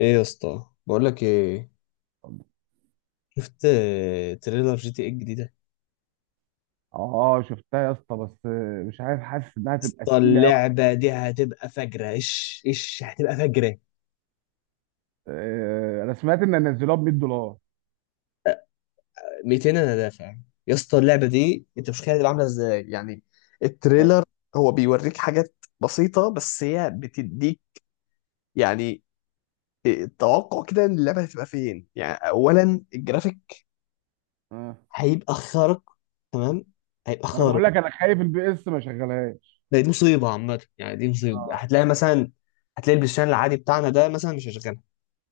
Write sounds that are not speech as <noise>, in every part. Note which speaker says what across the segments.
Speaker 1: ايه يا اسطى، بقول لك ايه؟ شفت تريلر جي تي ايه الجديده؟
Speaker 2: اه، شفتها يا اسطى، بس مش عارف، حاسس انها تبقى
Speaker 1: اسطى،
Speaker 2: تقيله قوي.
Speaker 1: اللعبه دي هتبقى فجره، ايش هتبقى فجره.
Speaker 2: انا سمعت ان نزلوها ب 100 دولار.
Speaker 1: 200 انا دافع. يا اسطى اللعبه دي انت مش متخيل هتبقى عامله ازاي، يعني
Speaker 2: آه،
Speaker 1: التريلر هو بيوريك حاجات بسيطه بس هي بتديك. يعني التوقع كده ان اللعبه هتبقى فين، يعني اولا الجرافيك
Speaker 2: آه.
Speaker 1: هيبقى خارق، تمام؟ هيبقى
Speaker 2: وانا بقول
Speaker 1: خارق.
Speaker 2: لك انا خايف البي اس ما شغلهاش.
Speaker 1: دي مصيبه عامه، يعني دي مصيبه.
Speaker 2: اه،
Speaker 1: هتلاقي مثلا، هتلاقي البلاي ستيشن العادي بتاعنا ده مثلا مش هيشغل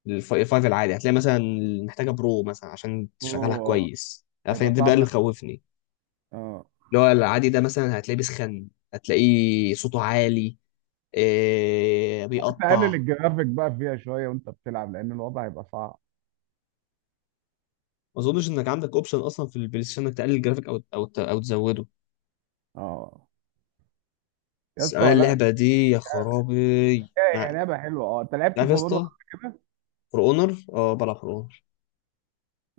Speaker 1: الفايف العادي. هتلاقي مثلا محتاجه برو مثلا عشان تشغلها
Speaker 2: هو
Speaker 1: كويس،
Speaker 2: هيبقى
Speaker 1: فاهم؟ ده بقى
Speaker 2: صعب
Speaker 1: اللي
Speaker 2: أوي.
Speaker 1: مخوفني.
Speaker 2: اه،
Speaker 1: اللي هو العادي ده مثلا هتلاقيه بيسخن، هتلاقيه صوته عالي، إيه،
Speaker 2: كنت
Speaker 1: بيقطع.
Speaker 2: اقلل الجرافيك بقى فيها شويه وانت بتلعب، لان الوضع هيبقى صعب.
Speaker 1: ما اظنش انك عندك اوبشن اصلا في البلاي ستيشن انك تقلل الجرافيك او تزوده.
Speaker 2: اه، يا
Speaker 1: بس
Speaker 2: اسطى،
Speaker 1: انا
Speaker 2: لا بس.
Speaker 1: اللعبه دي، يا خرابي
Speaker 2: هي
Speaker 1: يعني-
Speaker 2: لعبه حلوه. اه، انت لعبت
Speaker 1: عارف يا
Speaker 2: فالونا
Speaker 1: اسطى؟ فور اونر. اه بلعب فور اونر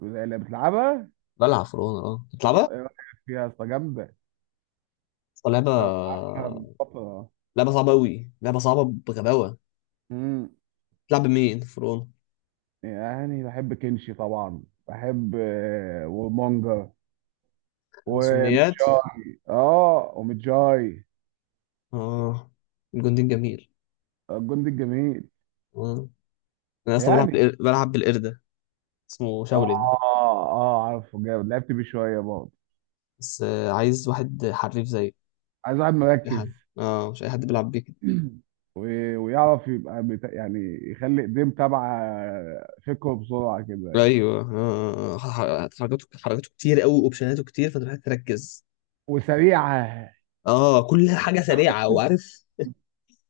Speaker 2: اللي بتلعبها؟
Speaker 1: بلعب فور اونر اه بتلعبها.
Speaker 2: اه، ايه رايك فيها يا اسطى؟ جامده.
Speaker 1: أصلاً لعبه،
Speaker 2: انا بلعبها من فتره.
Speaker 1: لعبه صعبه قوي، لعبه صعبه بغباوه. بتلعب مين فور اونر؟
Speaker 2: يعني بحب كنشي طبعا، بحب ومانجا
Speaker 1: سميات؟
Speaker 2: ومتجاي
Speaker 1: اه، الجندي جميل.
Speaker 2: الجندي الجميل،
Speaker 1: اه، انا اصلا بلعب
Speaker 2: يعني.
Speaker 1: بلعب بالقردة، اسمه
Speaker 2: اه،
Speaker 1: شاولين.
Speaker 2: اه، عارفه جامد، لعبت بيه شويه برضه.
Speaker 1: بس عايز واحد حريف، زي
Speaker 2: عايز واحد
Speaker 1: اي
Speaker 2: مركز.
Speaker 1: حد. اه مش اي حد بيلعب بيه كده.
Speaker 2: <clears throat> ويعرف يبقى يعني، يخلي ايديه تبع فكره بسرعه كده،
Speaker 1: ايوه، حركاته كتير قوي، اوبشناته كتير، فانت محتاج تركز.
Speaker 2: وسريعه.
Speaker 1: اه كل حاجه سريعه، وعارف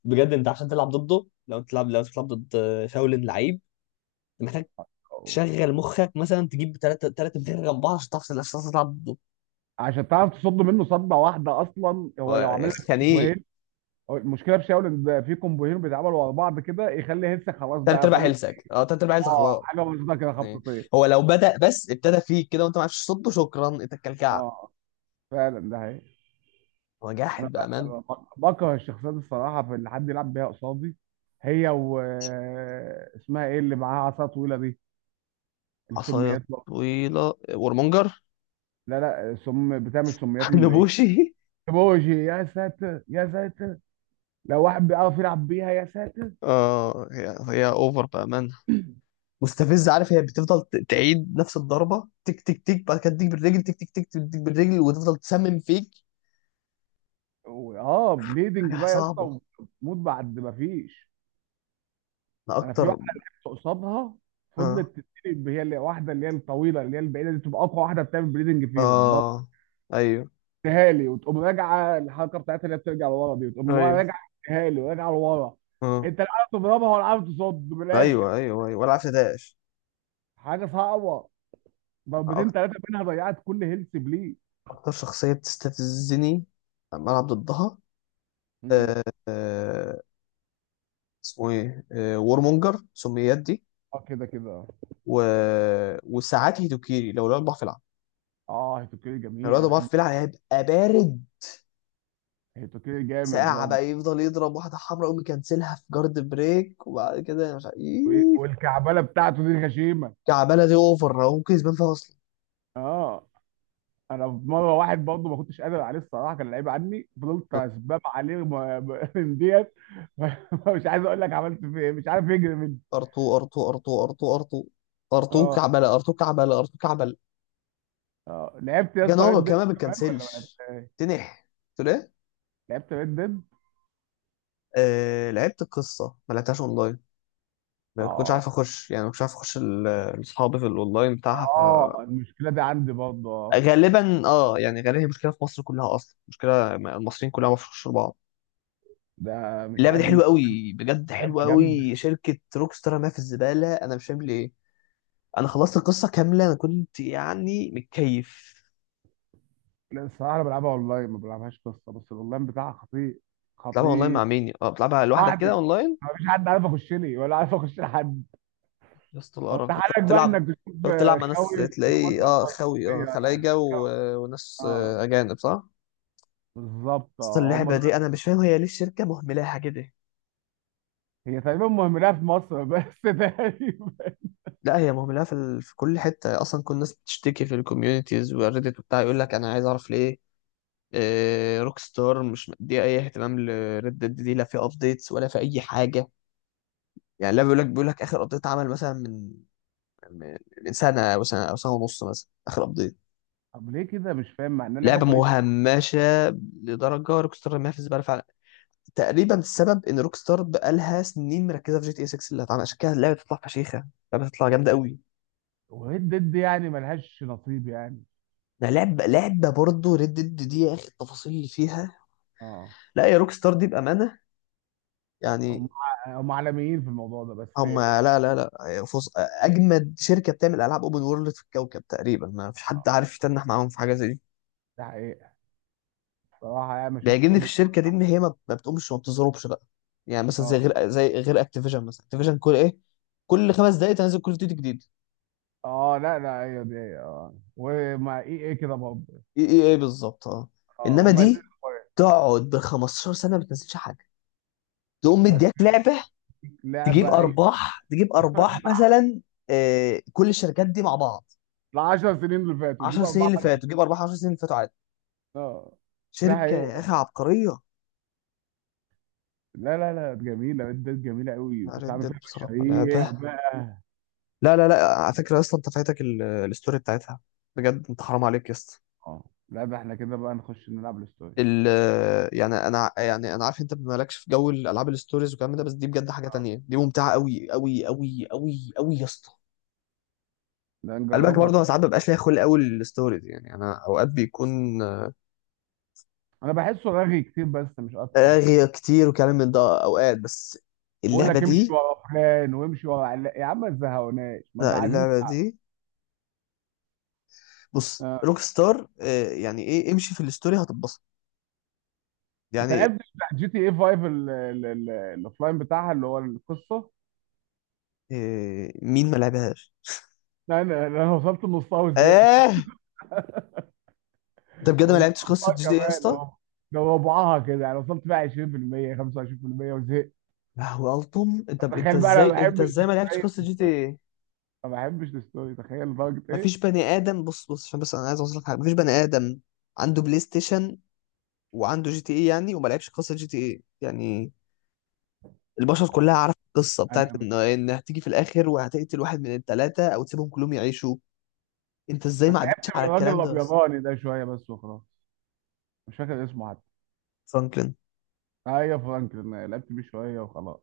Speaker 1: بجد، انت عشان تلعب ضده، لو انت تلعب لو أنت بتلعب ضد شاولين لعيب، انت محتاج تشغل مخك، مثلا تجيب ثلاثه ثلاثه بتلعب جنب بعض عشان تعرف، عشان تعرف تلعب ضده.
Speaker 2: عشان تعرف تصد منه صدة واحدة، أصلا هو لو
Speaker 1: آه،
Speaker 2: عمل
Speaker 1: يعني ايه؟
Speaker 2: لك. هو المشكله في شاول ان بقى في كومبوهين بيتعملوا ورا بعض كده يخلي هيلث خلاص
Speaker 1: تلات
Speaker 2: بقى
Speaker 1: ارباع
Speaker 2: فاضل.
Speaker 1: هيلثك، اه تلات ارباع هيلثك
Speaker 2: اه،
Speaker 1: خلاص،
Speaker 2: حاجه بسيطه كده،
Speaker 1: يعني.
Speaker 2: خبطتين.
Speaker 1: هو لو بدأ، بس ابتدى فيك كده وانت ما عرفتش تصده، شكرا، انت الكلكعب.
Speaker 2: اه، فعلا، ده حقيقي.
Speaker 1: هو
Speaker 2: انا
Speaker 1: جاحد بأمان.
Speaker 2: بكره الشخصيات الصراحه في اللي حد يلعب بيها قصادي. هي و اسمها ايه اللي معاها عصا طويله دي؟
Speaker 1: عصاية
Speaker 2: السميات بقى.
Speaker 1: طويلة ورمونجر.
Speaker 2: لا لا، سم بتعمل سميات
Speaker 1: <laughs>
Speaker 2: من بعيد.
Speaker 1: نبوشي.
Speaker 2: بوجي، يا ساتر يا ساتر. لو واحد بيعرف يلعب بيها يا ساتر.
Speaker 1: اه، هي هي اوفر بأمان، مستفزة، عارف، هي بتفضل تعيد نفس الضربة، تك تك تك، بعد كده تديك بالرجل، تك تك تك، تديك بالرجل، وتفضل تسمم فيك.
Speaker 2: بليدنج
Speaker 1: حاجة
Speaker 2: بقى يا اسطى،
Speaker 1: صعبة.
Speaker 2: وتموت بعد ما فيش.
Speaker 1: انا
Speaker 2: انا في
Speaker 1: اكتر.
Speaker 2: واحده لعبت قصادها
Speaker 1: اه،
Speaker 2: فضلت تتقلب، هي اللي واحده اللي هي الطويله اللي هي البعيده دي تبقى اقوى واحده بتعمل بريدنج فيهم.
Speaker 1: اه، ايوه،
Speaker 2: ضربتها لي وتقوم راجعه، الحركه بتاعتها اللي هي بترجع لورا دي وتقوم
Speaker 1: ايوه،
Speaker 2: راجعه. اديها لي وراجعه لورا.
Speaker 1: اه،
Speaker 2: انت لا عارف تضربها ولا عارف تصد من الاخر.
Speaker 1: ايوه ايوه ايوه، ولا عارف ده.
Speaker 2: حاجه صعبه. ضربتين
Speaker 1: اكتر
Speaker 2: ثلاثه منها ضيعت كل هيلث بليه.
Speaker 1: اكتر شخصية بتستفزني لما العب ضدها.
Speaker 2: مم.
Speaker 1: آه، آه، اسمه ايه؟ وورمونجر، سميات دي.
Speaker 2: اه، كده كده، اه.
Speaker 1: و... وساعات هيدوكيري، لو الولد ضعف في العب،
Speaker 2: هيتوكيري
Speaker 1: لو
Speaker 2: جميل،
Speaker 1: الولد
Speaker 2: انا
Speaker 1: ضعف
Speaker 2: بحب
Speaker 1: في العب هيبقى بارد.
Speaker 2: هيتوكيري، جامد
Speaker 1: ساعة
Speaker 2: برضه.
Speaker 1: بقى يفضل يضرب واحدة حمراء، يقوم يكنسلها في جارد بريك، وبعد كده مش عارف إيه.
Speaker 2: والكعبله بتاعته دي غشيمه.
Speaker 1: كعبالة دي اوفر، هو ممكن يسبان فيها اصلا.
Speaker 2: اه، انا في مره واحد برضه ما كنتش قادر عليه الصراحه، كان لعيب عني، فضلت اسباب عليه من ديت. <laughs> مش عايز اقول لك عملت فيه ايه، مش عارف يجري مني.
Speaker 1: ار2 ار2 ار2 ار2 ار2. ار2
Speaker 2: اه،
Speaker 1: كعبالة، ار2 كعبالة، ار2 كعبالة.
Speaker 2: اه، لعبت يا
Speaker 1: كان
Speaker 2: اسطى
Speaker 1: هو
Speaker 2: ريد ديد
Speaker 1: كمان ما
Speaker 2: كمان ولا ما
Speaker 1: بتكنسلش،
Speaker 2: لعبتهاش؟
Speaker 1: تنح. قلت له ايه؟
Speaker 2: لعبت ريد ديد.
Speaker 1: لعبت القصة، ما لعبتهاش اونلاين. ما كنتش عارف
Speaker 2: اه،
Speaker 1: اخش، يعني ما كنتش عارف اخش الاصحاب في الاونلاين بتاعها.
Speaker 2: اه، المشكله دي عندي برضه، اه.
Speaker 1: فغالبا اه، يعني غالبا هي مشكله في مصر كلها، اصلا مشكله المصريين كلها، ما بيعرفوش بعض.
Speaker 2: ده مش
Speaker 1: اللعبه دي
Speaker 2: عارف
Speaker 1: حلوه
Speaker 2: مش.
Speaker 1: قوي، بجد
Speaker 2: لعبه
Speaker 1: حلوه
Speaker 2: جامده.
Speaker 1: قوي. شركه روكستار رماها في الزباله، انا مش فاهم ليه. انا خلصت القصه كامله، انا كنت يعني متكيف.
Speaker 2: لا، الصراحه انا بلعبها اونلاين ما بلعبهاش قصه، بس الاونلاين بتاعها خطير،
Speaker 1: بتلعبها اونلاين مع
Speaker 2: خطير.
Speaker 1: مين؟ اه، بتلعبها لوحدك
Speaker 2: لوحدي.
Speaker 1: كده اونلاين؟
Speaker 2: أنا مفيش حد عارف اخش لي ولا عارف اخش لحد.
Speaker 1: يا اسطى،
Speaker 2: هو
Speaker 1: القرف
Speaker 2: انت
Speaker 1: ده بتلعب،
Speaker 2: حالك بقى
Speaker 1: تلعب،
Speaker 2: انك تشوف.
Speaker 1: تقعد تلعب مع ناس،
Speaker 2: خاوي،
Speaker 1: تلاقي
Speaker 2: اخواتنا
Speaker 1: اه،
Speaker 2: بتوع
Speaker 1: خوي، اه،
Speaker 2: الشرقيه يعني،
Speaker 1: خلايجه،
Speaker 2: خاوي.
Speaker 1: وناس
Speaker 2: اه،
Speaker 1: اجانب، صح؟
Speaker 2: بالظبط،
Speaker 1: اصل
Speaker 2: اه، هم
Speaker 1: اللعبه
Speaker 2: دول.
Speaker 1: دي انا مش فاهم، هي ليه الشركه مهملاها كده؟
Speaker 2: هي تقريبا مهملها في مصر بس <laughs> تقريبا.
Speaker 1: لا هي مهملة في كل حتة أصلا. كل الناس بتشتكي في الكوميونيتيز والريديت وبتاع، يقول لك أنا عايز أعرف ليه إيه روك ستار مش مديه أي اهتمام لريد ديد دي، لا في أبديتس ولا في أي حاجة. يعني لا، بيقول لك آخر أبديت عمل مثلا من من من سنة أو سنة أو سنة ونص مثلا آخر أبديت.
Speaker 2: طب ليه كده؟ مش فاهم مع انها لعبه
Speaker 1: لعبة
Speaker 2: كويسه.
Speaker 1: مهمشة لدرجة، روك ستار ما في زبالة فعلا. تقريبا السبب إن روك ستار بقالها سنين مركزة في جي تي إيه 6 اللي هتعمل، عشان كده اللعبة تطلع فشيخة، اللعبة تطلع جامدة قوي.
Speaker 2: وريد ديد يعني ملهاش نصيب يعني.
Speaker 1: ده لعبة، برضه ريد ديد دي، يا اخي، التفاصيل اللي فيها،
Speaker 2: اه،
Speaker 1: لا يا روك ستار دي بأمانة، يعني.
Speaker 2: هم هم عالميين في الموضوع ده بس.
Speaker 1: هم لا لا لا فص... اجمد شركة بتعمل العاب اوبن وورلد في الكوكب تقريبا. ما فيش حد عارف يتنح معاهم في حاجة زي دي.
Speaker 2: ده حقيقة. صراحة يعني ما شفتش
Speaker 1: بيعجبني في
Speaker 2: اوبن.
Speaker 1: الشركة دي ان هي ما بتقومش وما بتزربش بقى، يعني. مثلا
Speaker 2: اه،
Speaker 1: زي غير اكتيفيجن مثلا، اكتيفيجن كل ايه، كل خمس دقايق تنزل كل فيديو جديد.
Speaker 2: اه، لا لا، هي دي، اه، ومع اي ايه كده برضه.
Speaker 1: ايه بالظبط، اه.
Speaker 2: اه،
Speaker 1: انما
Speaker 2: هم الاثنين
Speaker 1: دي
Speaker 2: كويس.
Speaker 1: تقعد ب 15 سنة ما بتنزلش حاجة، تقوم
Speaker 2: بس
Speaker 1: مديك لعبة
Speaker 2: لعبة اي.
Speaker 1: تجيب ارباح مثلا. كل الشركات دي مع بعض
Speaker 2: ال 10 سنين اللي فاتوا دي
Speaker 1: 10
Speaker 2: بقى
Speaker 1: سنين
Speaker 2: اربعة.
Speaker 1: اللي فاتوا تجيب ارباح، 10 سنين اللي فاتوا عادي.
Speaker 2: اه، ده
Speaker 1: شركه يا
Speaker 2: حقيقي.
Speaker 1: اخي عبقريه.
Speaker 2: لا لا لا، جميلة، ده جميلة قوي. كنت
Speaker 1: ريد
Speaker 2: عامل
Speaker 1: ديد
Speaker 2: فيها
Speaker 1: بصراحه
Speaker 2: مشاريع
Speaker 1: لعبه،
Speaker 2: بقى.
Speaker 1: لا على فكره، اصلا انت فايتك الستوري بتاعتها، بجد انت حرام عليك يا اسطى.
Speaker 2: اه، لا، ده احنا كده بقى نخش نلعب الستوري.
Speaker 1: ال يعني انا، يعني انا عارف انت مالكش في جو الالعاب الستوريز والكلام ده، بس دي بجد حاجه تانية، دي ممتعه قوي قوي قوي قوي قوي يا اسطى.
Speaker 2: لا،
Speaker 1: قلبك
Speaker 2: نجربها
Speaker 1: برضه،
Speaker 2: طبعا.
Speaker 1: انا ساعات مبقاش ليا خلق قوي الستوريز، يعني انا اوقات بيكون
Speaker 2: انا بحسه رغي كتير، بس مش اكتر.
Speaker 1: اغير كتير وكلام من ده اوقات، بس
Speaker 2: بقول
Speaker 1: اللعبه
Speaker 2: لك امشي
Speaker 1: دي،
Speaker 2: ورا فلان وامشي ورا يا عم ما تزهقوناش، ما ده
Speaker 1: لا
Speaker 2: عايزين.
Speaker 1: اللعبه دي، بص
Speaker 2: آه.
Speaker 1: روك ستار، يعني ايه، امشي في الستوري هتتبسط.
Speaker 2: انت
Speaker 1: يعني
Speaker 2: لعبت بتاع جي تي اي 5 الاوفلاين بتاعها اللي هو القصه؟
Speaker 1: مين ما لعبهاش؟
Speaker 2: لا، انا وصلت لنصها وزهقت.
Speaker 1: اه، انت بجد ما
Speaker 2: هو مش
Speaker 1: لعبتش قصه
Speaker 2: نصها
Speaker 1: جي تي ايه يا
Speaker 2: كمان،
Speaker 1: اسطى؟
Speaker 2: هو ده ربعها كده يعني. وصلت بقى 20% 25% وزهقت.
Speaker 1: يا هو التوم، انت انت
Speaker 2: تخيل بقى، انا ما
Speaker 1: ازاي انت
Speaker 2: بحبش
Speaker 1: ازاي ما لعبتش قصه جي تي
Speaker 2: السباق.
Speaker 1: ايه؟
Speaker 2: ما بحبش الستوري، تخيل لدرجة ايه.
Speaker 1: مفيش بني ادم، بص بص، عشان بس انا عايز اوصل لك حاجه، مفيش بني ادم عنده بلاي ستيشن وعنده جي تي ايه يعني، وما لعبش قصه جي تي ايه، يعني. البشر كلها عارفة القصة بتاعت
Speaker 2: انا
Speaker 1: إن
Speaker 2: مش
Speaker 1: إن هتيجي في الآخر وهتقتل واحد من التلاتة أو تسيبهم كلهم يعيشوا. أنت إزاي
Speaker 2: انا
Speaker 1: ما
Speaker 2: لعبت
Speaker 1: عدتش
Speaker 2: من
Speaker 1: على
Speaker 2: الراجل
Speaker 1: الكلام ده يا اسطى؟
Speaker 2: الابيضاني ده شوية بس وخلاص، مش فاكر اسمه حتى.
Speaker 1: فرانكلين، يا
Speaker 2: ايوه، فرانكلين، لعبت بيه شوية وخلاص.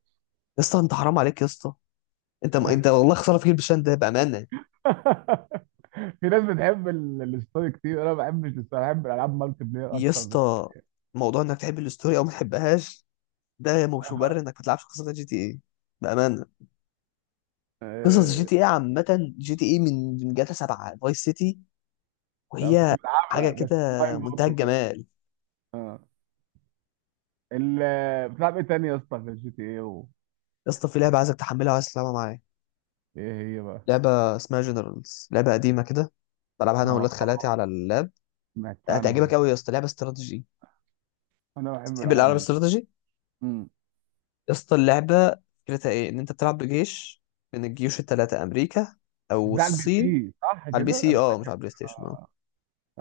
Speaker 1: اسطى أنت حرام عليك يا اسطى، أنت والله خسارة في البشان ده بأمانة.
Speaker 2: <laughs> في ناس بتحب الستوري كتير، انا ما بحبش الستوري، بحب الالعاب مالتي بلاير
Speaker 1: يا
Speaker 2: اكتر
Speaker 1: اسطى، موضوع إنك تحب الستوري أو ما تحبهاش ده مش مبرر إنك ما تلعبش قصة جي تي إيه، بأمانة. قصص جي
Speaker 2: آه...
Speaker 1: تي إيه عامة، جي تي إيه من جاتا 7 فايس سيتي،
Speaker 2: طب كنت
Speaker 1: وهي حاجة
Speaker 2: بلعبها بس
Speaker 1: كده
Speaker 2: اونلاين
Speaker 1: منتهى
Speaker 2: برضه بقى.
Speaker 1: الجمال.
Speaker 2: آه. ال... بتلعب ايه تاني يا اسطى غير جي تي ايه و...؟
Speaker 1: يا اسطى، في لعبة عايزك تحملها وعايز تلعبها معايا،
Speaker 2: ايه هي بقى؟
Speaker 1: لعبة اسمها جنرالز، لعبة قديمة كده، بلعبها انا
Speaker 2: اه،
Speaker 1: واولاد خالاتي على اللاب.
Speaker 2: سمعت عنها.
Speaker 1: هتعجبك قوي يا اسطى، لعبه استراتيجي.
Speaker 2: انا بحب
Speaker 1: تحب الالعاب
Speaker 2: الالعاب دي.
Speaker 1: الاستراتيجي؟
Speaker 2: امم.
Speaker 1: يا اسطى، اللعبه فكرتها ايه، ان انت بتلعب بجيش من الجيوش الثلاثه، امريكا
Speaker 2: بس
Speaker 1: او
Speaker 2: ده على البي
Speaker 1: الصين.
Speaker 2: سي صح
Speaker 1: على البي
Speaker 2: كده،
Speaker 1: سي،
Speaker 2: انا
Speaker 1: اه، مش على
Speaker 2: فاكر.
Speaker 1: البلاي ستيشن، اه.
Speaker 2: اه،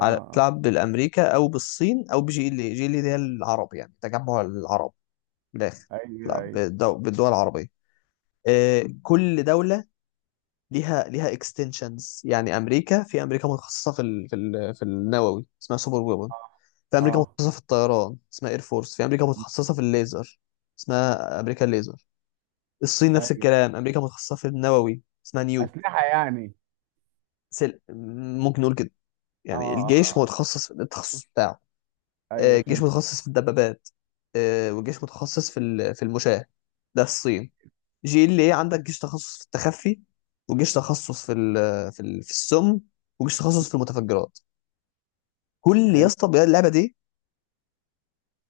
Speaker 1: على بتلعب بالامريكا او بالصين او بجي ال اي، جي ال اي دي هي العرب يعني، تجمع العرب من الاخر.
Speaker 2: ايوه
Speaker 1: بتلعب
Speaker 2: ايوه،
Speaker 1: بالدول العربيه. آه، كل دوله ليها اكستنشنز. يعني امريكا، في امريكا متخصصه في النووي، اسمها سوبر ويبن. في امريكا
Speaker 2: اه.
Speaker 1: متخصصه في الطيران، اسمها اير فورس. في امريكا
Speaker 2: م.
Speaker 1: متخصصه في الليزر، اسمها امريكا الليزر. الصين نفس
Speaker 2: ايوه،
Speaker 1: الكلام، امريكا متخصصه في النووي اسمها نيو،
Speaker 2: اسلحه يعني.
Speaker 1: ممكن نقول كده،
Speaker 2: اه،
Speaker 1: يعني
Speaker 2: آه،
Speaker 1: الجيش
Speaker 2: آه.
Speaker 1: متخصص في التخصص بتاعه.
Speaker 2: ايوه
Speaker 1: الجيش
Speaker 2: فهمت.
Speaker 1: متخصص في الدبابات، والجيش متخصص في المشاة، ده الصين. جي ال ايه عندك جيش تخصص في التخفي، وجيش تخصص في السم، وجيش تخصص في المتفجرات. كل يا
Speaker 2: حلو.
Speaker 1: اسطى، اللعبه دي،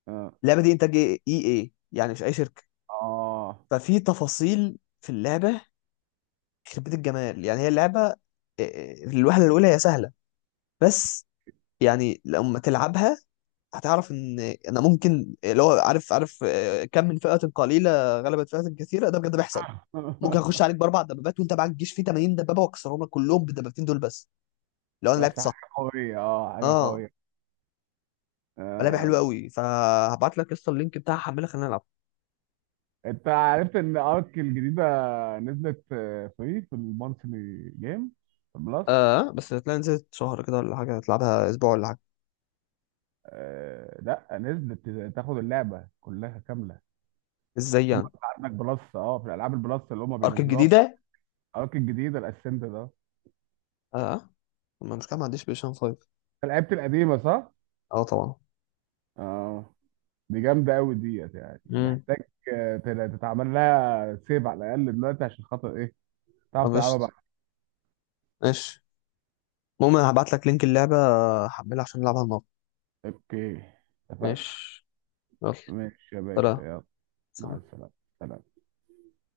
Speaker 2: اه،
Speaker 1: اللعبه دي انتاج اي اي يعني، مش اي شركه.
Speaker 2: آه.
Speaker 1: ففي تفاصيل في اللعبة يخرب بيت الجمال، يعني. هي اللعبة الوهلة الأولى هي سهلة، بس يعني لما تلعبها هتعرف ان، انا ممكن اللي هو عارف، كم من فئة قليلة غلبت فئة كثيرة، ده بجد بيحصل. ممكن اخش عليك
Speaker 2: <laughs>
Speaker 1: باربع دبابات وانت معاك جيش فيه 80 دبابة، واكسرهم لك كلهم بالدبابتين دول بس، لو انا
Speaker 2: بس
Speaker 1: لعبت صح.
Speaker 2: حاجه قويه، اه، حاجه
Speaker 1: اه،
Speaker 2: قويه. آه.
Speaker 1: لعبة حلوة
Speaker 2: آه.
Speaker 1: قوي، فهبعت لك قصة اللينك بتاعها، حملها، خلينا نلعب.
Speaker 2: انت عرفت ان ارك الجديده نزلت فري في المونثلي جيم بلس؟
Speaker 1: اه، بس هتلاقي نزلت شهر كده ولا حاجة، هتلعبها اسبوع ولا حاجة.
Speaker 2: آه. لا، نزلت تاخد اللعبه كلها كامله.
Speaker 1: ازاي
Speaker 2: ثم
Speaker 1: يعني؟
Speaker 2: انت عندك بلس، اه، في الالعاب البلس اللي هم
Speaker 1: ارك
Speaker 2: بينزلوها في
Speaker 1: الجديدة؟
Speaker 2: ارك الجديده الاسنت ده.
Speaker 1: اه، ما مش كده، ما عنديش بلاي 5.
Speaker 2: أنت لعبت القديمه صح؟
Speaker 1: اه طبعا.
Speaker 2: اه، دي جامدة أوي ديت، يعني
Speaker 1: امم،
Speaker 2: محتاج تتعمل لها سيف على الأقل دلوقتي، عشان خاطر إيه تعرف تلعبها
Speaker 1: قفشت،
Speaker 2: بقى.
Speaker 1: ماشي. المهم هبعت لك لينك اللعبة، هحملها عشان نلعبها النهارده.
Speaker 2: أوكي، اتفقنا.
Speaker 1: ماشي، يلا،
Speaker 2: ماشي يا باشا،
Speaker 1: سلام.
Speaker 2: يلا. مع
Speaker 1: سلام.
Speaker 2: السلامة. سلام.